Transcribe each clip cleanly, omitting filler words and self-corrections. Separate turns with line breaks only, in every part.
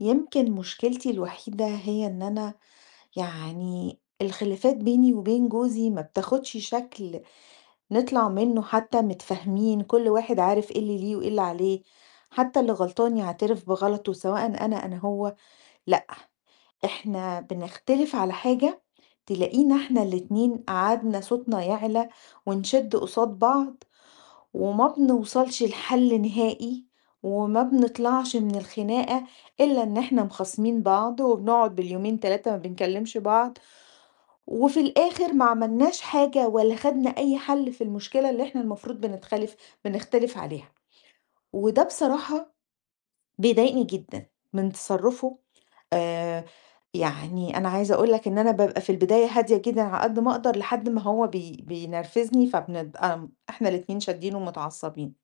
يمكن مشكلتي الوحيدة هي إن أنا، يعني الخلافات بيني وبين جوزي ما بتاخدش شكل نطلع منه حتى متفاهمين. كل واحد عارف ايه اللي ليه وايه اللي عليه، حتى اللي غلطان يعترف بغلطه، سواء أنا هو. لأ، احنا بنختلف على حاجة، تلاقينا احنا الاتنين قعدنا صوتنا يعلى ونشد قصاد بعض، وما بنوصلش لحل نهائي، وما بنطلعش من الخناقة إلا إن إحنا مخاصمين بعض، وبنقعد باليومين تلاتة ما بنكلمش بعض، وفي الآخر ما عملناش حاجة ولا خدنا أي حل في المشكلة اللي إحنا المفروض بنختلف عليها. وده بصراحة بيضايقني جدا من تصرفه. آه يعني أنا عايزة أقولك إن أنا ببقى في البداية هادية جدا على قد ما أقدر، لحد ما هو بينرفزني، فبنبقى إحنا الاتنين شادين ومتعصبين.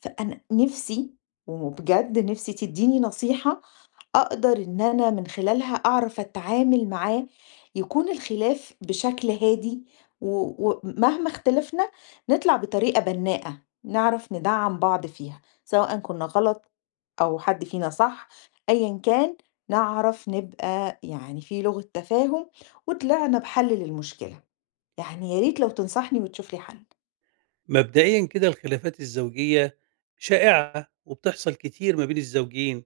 فأنا نِفْسي، وبجد نِفْسي تدّيني نصيحة أقدر إن أنا من خلالها أعرف أتعامل معاه، يكون الخلاف بشكل هادي، و ومهما اختلفنا نطلع بطريقة بنّاءة، نعرف ندعّم بعض فيها، سواء كُنّا غلط أو حد فينا صح، أيًا كان نعرف نبقى يعني في لغة تفاهم وطلعنا بحل للمشكلة، يعني يا ريت لو تنصحني وتشوف لي حل.
مبدئيا كده الخلافات الزوجية شائعة وبتحصل كتير ما بين الزوجين.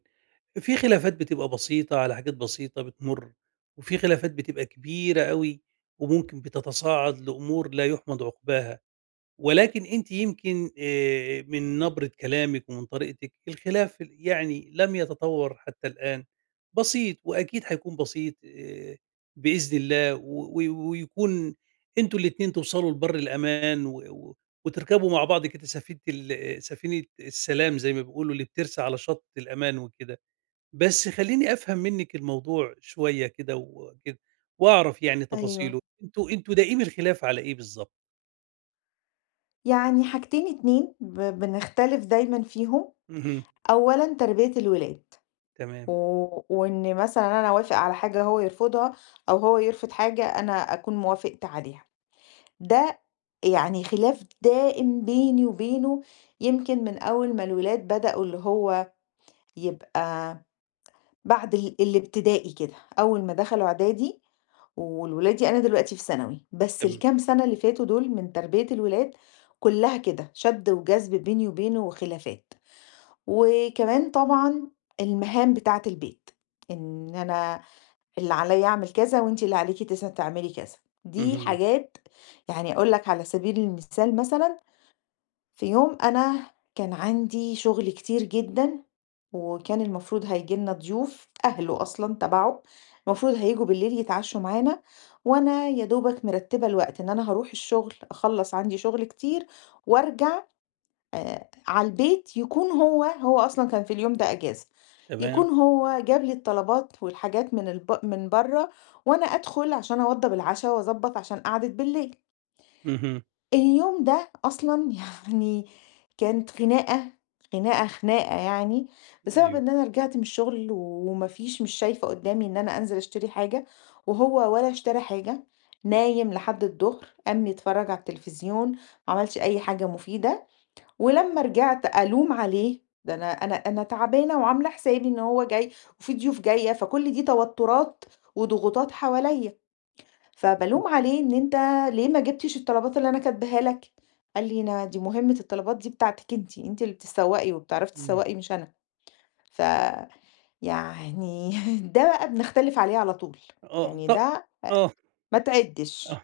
في خلافات بتبقى بسيطة على حاجات بسيطة بتمر، وفي خلافات بتبقى كبيرة قوي وممكن بتتصاعد لأمور لا يحمد عقباها. ولكن أنتِ يمكن من نبرة كلامِك ومن طريقتِك الخلاف يعني لم يتطور حتى الآن، بسيط وأكيد هيكون بسيط بإذن الله و و ويكون أنتم الاتنين توصلوا لبَر الأمان و و وتركبوا مع بعض كده سفينة السلام زي ما بيقولوا اللي بترسى على شط الأمان وكده. بس خلّيني أفهم منِّك الموضوع شوية كده وكده وأعرف يعني
أيوه.
تفاصيله، أنتم دائمي الخلاف على إيه بالضبط؟
يعني حاجتين 2 بنختلف دايمًا فيهم،
اهم.
أولًا تربية الولاد، و
تمام.
وإن مثلًا أنا أوافق على حاجة هو يرفضها، أو هو يرفض حاجة أنا أكون وافقت عليها، ده يعني خلاف دائم بيني وبينه. يمكن من أول ما الولاد بدأوا اللي هو يبقى بعد الابتدائي كده، أول ما دخلوا إعدادي والولادي أنا دلوقتي في ثانوي، بس
تم.
الكام سنة اللي فاتوا دول من تربية الولاد كلها كده شد وجذب بيني وبينه وخلافات. وكمان طبعًا المهام بتاعة البيت، إن أنا اللي عليَّ أعمل كذا وأنتِ اللي عليكِ تعملي كذا، دي
اهم.
حاجات يعني أقول لك على سبيل المثال. مثلًا في يوم أنا كان عندي شغل كتير جدًا، وكان المفروض هييجي لنا ضيوف أهله أصلًا تبعه، المفروض هييجوا بالليل يتعشوا معانا، وأنا يا دوبك مرتبة الوقت إن أنا هاروح الشغل أخلّص عندي شغل كتير وأرجع على البيت، يكون هو أصلًا كان في اليوم ده أجازة، يكون
تمام.
هو جاب لي الطلبات والحاجات من برّه، وأنا أدخل عشان أوضّب العشا وأضبّط عشان قعدة بالليل.
اهم.
اليوم ده أصلًا يعني كانت خناقة، خناقة، خناقة يعني، بسبب
أيوه.
إن أنا رجعت من الشغل وما فيش مش شايفة قدّامي إن أنا أنزل أشتري حاجة، وهو ولا اشترى حاجة، نايم لحد الضهر، قام يتفرج على التلفزيون، ما عملش أي حاجة مفيدة، ولمّا رجعت ألوم عليه، ده أنا تعبانة وعاملة حسابي إن هو جاي وفي ضيوف جاية، فكل دي توترات وضغوطات حواليّا. فبالوم عليه إن أنت ليه ما جبتش الطلبات اللي أنا كاتباها لك؟ قال لي: "أنا دي مهمة الطلبات دي بتاعتِك أنتِ، أنتِ اللي بتسوّقي وبتعرفي
إمم.
تسوّقي مش أنا." فيعني ده بقى بنختلف عليه على طول،
آه،
يعني
ط
ده
آه.
ما
آه،
تعدِّش.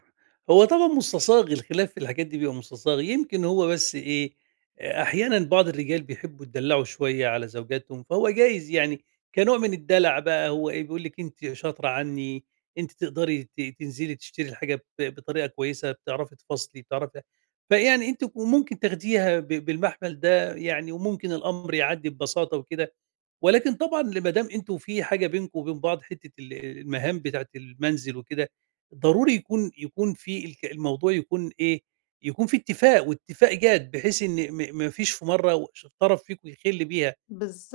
هو طبعًا مستساغ، الخلاف في الحاجات دي بيبقى مستساغ، يمكن هو بس إيه، أحيانًا بعض الرجال بيحبّوا يتدلّعوا شوية على زوجاتهم، فهو جايز يعني كنوع من الدلع بقى، هو إيه، بيقول لِك أنتِ شاطرة عنّي، أنتِ تقدري تنزلي تشتري الحاجة بطريقة كويسة، بتعرفي تفاصلي، بتعرفي. فيعني أنتِ ممكن تاخديها بالمحمل ده يعني، وممكن الأمر يعدّي ببساطة وكده. ولكن طبعًا ما دام أنتم في حاجة بينكم وبين بعض حتّة المهام بتاعة المنزل وكده، ضروري يكون في الموضوع يكون إيه، يكون في اتفاق واتفاق جاد، بحيث إن ما فيش في مرّة و ش طرف فيكم يخِل بيها.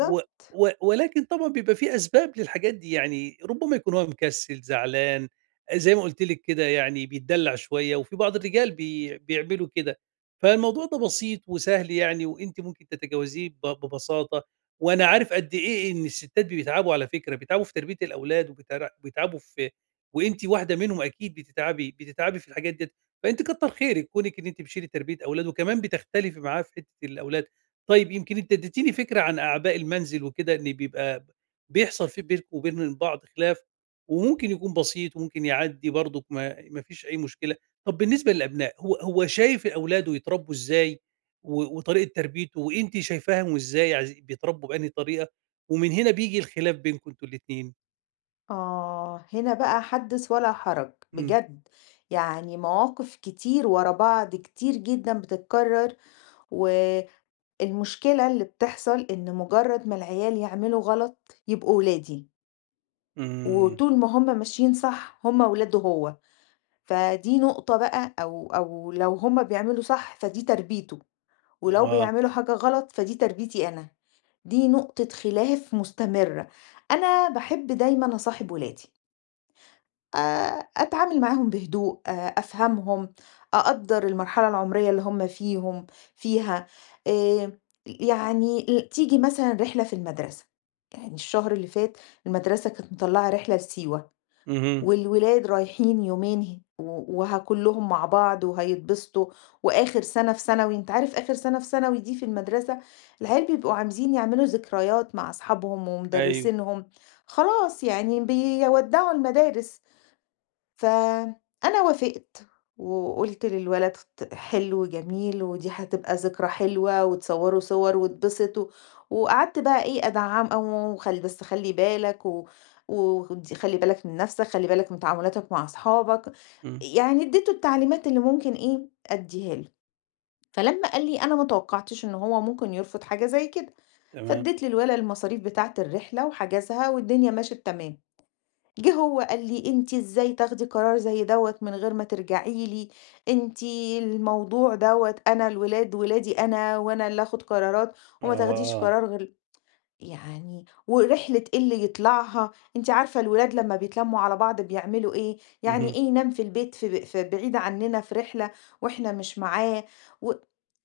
و ولكن طبعًا بيبقى في أسباب للحاجات دي، يعني ربما يكون هو مكسّل، زعلان، زي ما قُلت لِك كده يعني بيتدلّع شوية، وفي بعض الرجال بيعملوا كده. فالموضوع ده بسيط وسهل يعني، وأنتِ ممكن تتجاوزيه ببساطة. وأنا عارف قد إيه إن الستات بيتعبوا على فكرة، بيتعبوا في تربية الأولاد، بيتعبوا في، وأنتِ واحدة منهم أكيد بتتعبي، بتتعبي في الحاجات ديّة. فأنتِ كتّر خيرِك، كونِك إن أنتِ بتشيلي تربية أولاد وكمان بتختلفي معاه في حتّة الأولاد. طيب يمكن أنتِ اديتيني فكرة عن أعباء المنزل وكده، إن بيبقى بيحصل في بينكم وبين بعض خلاف، وممكن يكون بسيط وممكن يعدّي برضك ما فيش أي مشكلة. طب بالنسبة للأبناء، هو شايف أولاده يتربّوا إزاي وطريقة تربيته، وأنتِ شايفاهم إزاي عايزي بيتربّوا بأنهي طريقة، ومن هنا بييجي الخلاف بينكم أنتم الاتنين؟
آه، هنا بقى حدِّث ولا حرج
إمم.
بجد، يعني مواقف كتير ورا بعض، كتير جدًا بتتكرر، والمشكلة اللي بتحصل إن مجرد ما العيال يعملوا غلط يبقوا ولادي،
إمم.
وطول ما هم ماشيين صح هم ولاده هو، فدي نقطة بقى، أو لو هم بيعملوا صح فدي تربيته، ولو
آه.
بيعملوا حاجة غلط فدي تربيتي أنا، دي نقطة خلاف مستمرة. أنا باحب دايمًا أصاحب ولادي، آآ أتعامل معاهم بهدوء، أفهمهم، أقدّر المرحلة العمرية اللي هم فيهم فيها، آآ يعني تيجي مثلًا رحلة في المدرسة. يعني الشهر اللي فات المدرسة كانت مطلّعة رحلة لسيوة،
اهم.
والولاد رايحين يومين وهكلهم مع بعض وهيتبسطوا، واخر سنة في ثانوي انت عارف اخر سنة في ثانوي دي في المدرسة العيال بيبقوا عايزين يعملوا ذكريات مع اصحابهم
أيوه.
ومدرسينهم، خلاص يعني بيودعوا المدارس. فأنا وافقت، وقُلت للولد حلو جميل ودي هتبقى ذكرى حلوة وتصوروا صور واتبسطوا، وقعدت بقى إيه أدعّمه، بس خلّي بالك و ودي خلّي بالك من نَفْسك، خلّي بالك من تعاملاتك مع أصحابك،
إمم.
يعني اديته التعليمات اللي ممكن إيه أدّيها له. فلمّا قال لي أنا ما توقعتش إن هو ممكن يرفض حاجة زي كده،
تمام.
فاديت للولد المصاريف بتاعة الرحلة وحجزها والدنيا مشيت تمام. جه هو قال لي: "أنتِ إزاي تاخدي قرار زي دوّة من غير ما ترجعي لي، أنتِ الموضوع دوّة، أنا الولاد ولادي أنا وأنا اللي آخُد قرارات وما تاخديش
آه.
قرار غير"، يعني ورحلة إيه اللي يطلعها، أنتِ عارفة الولاد لمّا بيتلمّوا على بعض بيعملوا إيه، يعني
اهم.
إيه ينام في البيت، في بعيد عننا في رحلة وإحنا مش معاه، و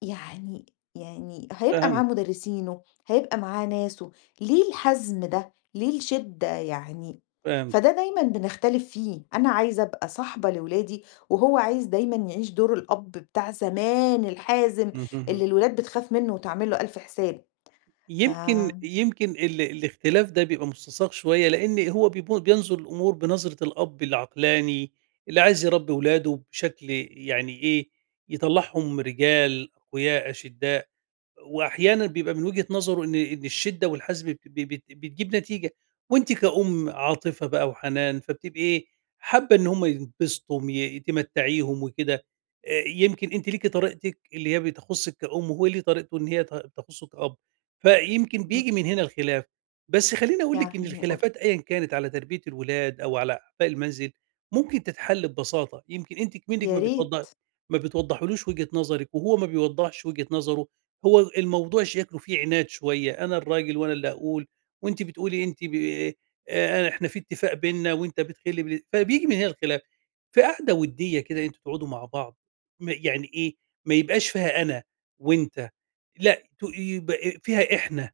يعني يعني هيبقى معاه
فهمتِك.
مدرسينه، هيبقى معاه ناسه، ليه الحزم ده، ليه الشدة يعني؟
فهمتِك.
فده دايمًا بنختلف فيه، أنا عايزة أبقى صاحبة لولادي، وهو عايز دايمًا يعيش دور الأب بتاع زمان الحازم اللي
اهم.
الولاد بتخاف منه وتعمل له ألف حساب. ف
يمكن الاختلاف ده بيبقى مستساغ شوية، لإن هو بينظر للأمور بنظرة الأب العقلاني اللي عايز يربي ولاده بشكل يعني إيه، يطلّعهم رجال أقوياء أشدّاء. وأحيانًا بيبقى من وجهة نظره إن الشِدّة والحزم بت ب بت بتجيب نتيجة، وأنتِ كأم عاطفة بقى وحنان، فبتبقي ايه حابة إن هم ينبسطوا، م ي تمتّعيهم وكده. يمكن أنتِ ليكِ طريقتِك اللي هي بتخُصِّك كأم، وهو ليه طريقته إن هي تخُصّه كأب، فيمكن بييجي من هنا الخلاف. بس خلّيني أقول لِك إن
يعني
الخلافات أيًا كانت على تربية الولاد أو على أعباء المنزل، ممكن تتحل ببساطة. يمكن أنتِ منِّك
يا ريت.
ما بتوضّحيلوش وجهة نظرِك، وهو ما بيوضّحش وجهة نظره. هو الموضوع شكله فيه عناد شوية، أنا الراجل وأنا اللي هاقول، وأنتِ بتقولي أنتِ ب إحنا في اتفاق بيننا وأنت بتخِل بال، فبييجي من هنا الخلاف. في قعدة ودية كده أنتم تقعدوا مع بعض، يعني إيه، ما يبقاش فيها أنا وأنت، لأ ت يبقى فيها إحنا.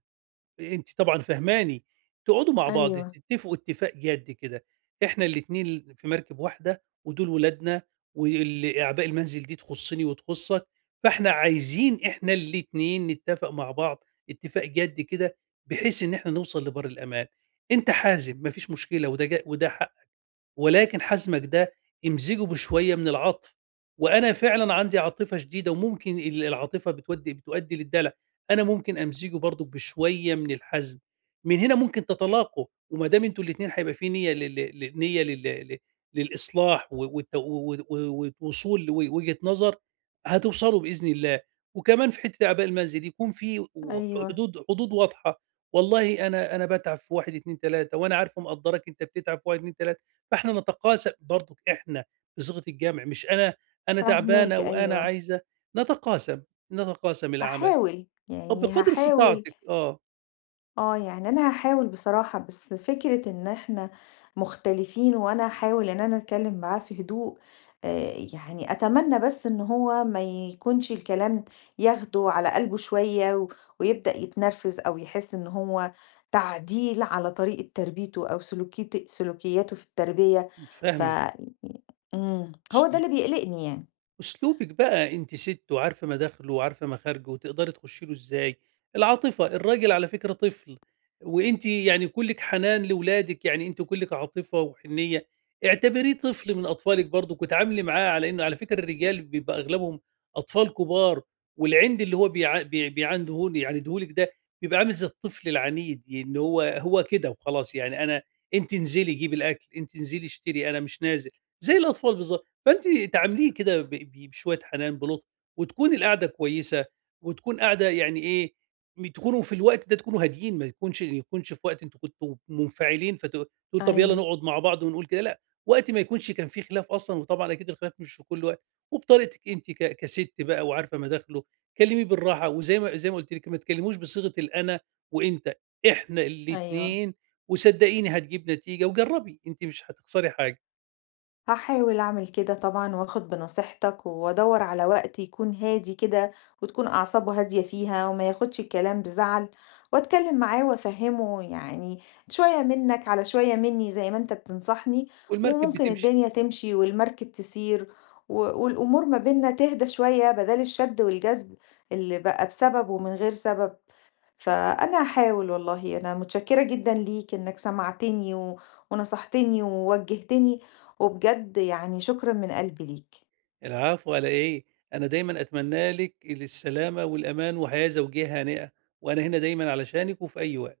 أنتِ طبعًا فاهماني، تقعدوا مع بعض
أيوه.
تتفقوا اتفاق جَد كده، إحنا الاتنين في مركب واحدة ودول ولادنا، أعباء المنزل دي تخُصّني وتخُصّك، فإحنا عايزين إحنا الاتنين نتفق مع بعض اتفاق جَد كده، بحيث إن إحنا نوصل لبَر الأمان. أنت حازم ما فيش مشكلة، وده حقك، ولكن حزمك ده امزجه بشوية من العطف. وأنا فعلًا عندي عاطفة شديدة وممكن العاطفة بتؤدّي للدلع، أنا ممكن أمزجه برضه بشوية من الحزم، من هنا ممكن تتلاقوا. وما دام أنتم الاتنين هيبقى في نية لل ل للإصلاح و والت و و والوصول لوجهة نظر، هتوصلوا بإذن الله. وكمان في حتة أعباء المنزل يكون في و
أيوه،
حدود واضحة. والله أنا باتعب في 1، 2، 3، وأنا عارفة ومقدّراك أنت بتتعب في 1، 2، 3. فإحنا نتقاسم برضك، إحنا بصيغة الجمع، مش أنا أنا تعبانة
فاهماك.
وأنا
أيوه،
عايزة نتقاسم، نتقاسم العمل.
هاحاول،
آه،
يعني
بقدر
هاحاول.
استطاعتِك، آه.
آه، يعني أنا هاحاول بصراحة، بس فكرة إن إحنا مختلفين وأنا هاحاول إن أنا أتكلّم معاه في هدوء، يعني أتمنى بس إن هو ما يكونش الكلام ياخده على قلبه شوية و ويبدأ يتنرفز، أو يحس إن هو تعديل على طريقة تربيته أو سلوكياته في التربية. ف
فاهمِك.
إمم، هو ده اللي بيقلقني يعني.
أسلوبِك بقى أنتِ سِت وعارفة مداخله وعارفة مخارجه وتقدري تخشّي له إزاي، العاطفة، الراجل على فكرة طفل، وأنتِ يعني كُلِّك حنان لولادِك، يعني أنتِ كُلِّك عاطفة وحنيّة. اعتبريه طفل من أطفالِك برضُك، واتعاملي معاه على إنه على فكرة الرجال بيبقى أغلبهم أطفال كبار، والعِند اللي هو بيعنده يعانده لِك ده بيبقى عامل زي الطفل العنيد، إن هو كده وخلاص. يعني أنا، أنتِ انزلي جيبي الأكل، أنتِ انزلي اشتري، أنا مش نازل، زي الأطفال بالضبط. فأنتِ تعامليه كده ب ب بشوية حنان، بلطف، وتكون القعدة كويسة، وتكون قعدة يعني إيه، تكونوا في الوقت ده تكونوا هاديين، ما يكونش في وقت أنتم كنتم منفعلين فتقول طَب يالّا
أيوه.
نقعد مع بعض ونقول كده، لأ، وقت ما يكونش كان في خلاف أصلًا. وطبعًا أكيد الخلاف مش في كل وقت، وبطريقتِك أنتِ كسِت بقى وعارفة مداخله، كلميه بالراحة، وزي ما قُلتِ لِك ما تكلموش بصيغة الأنا وأنت، إحنا
أيوه.
الاتنين. وصدقيني هتجيب نتيجة، وجربي، أنتِ مش هتخسري حاجة،
هاحاول أعمل كده طبعًا وآخُد بنصيحتك وأدوّر على وقت يكون هادي كده وتكون أعصابه هادية فيها وما ياخُدش الكلام بزَعَل، وأتكلّم معاه وأفهِّمه، يعني شوية منّك على شوية منّي زي ما أنت بتنصحني.
والمركب
وممكن
بتمشي.
الدنيا تمشي والمركب تسير، و والأمور ما بيننا تهدى شوية بَدَل الشَد والجذب اللي بقى بسبب ومن غير سبب. فأنا هاحاول والله، أنا متشكرة جدًا ليك إنك سمعتني و ونصحتني ووجهتني، وبجد يعني شكرًا من قلبي ليك.
العفو على إيه؟ أنا دايمًا أتمنى لِك السلامة والأمان وحياة زوجية هانئة، وأنا هنا دايمًا علشانِك وفي أي وقت.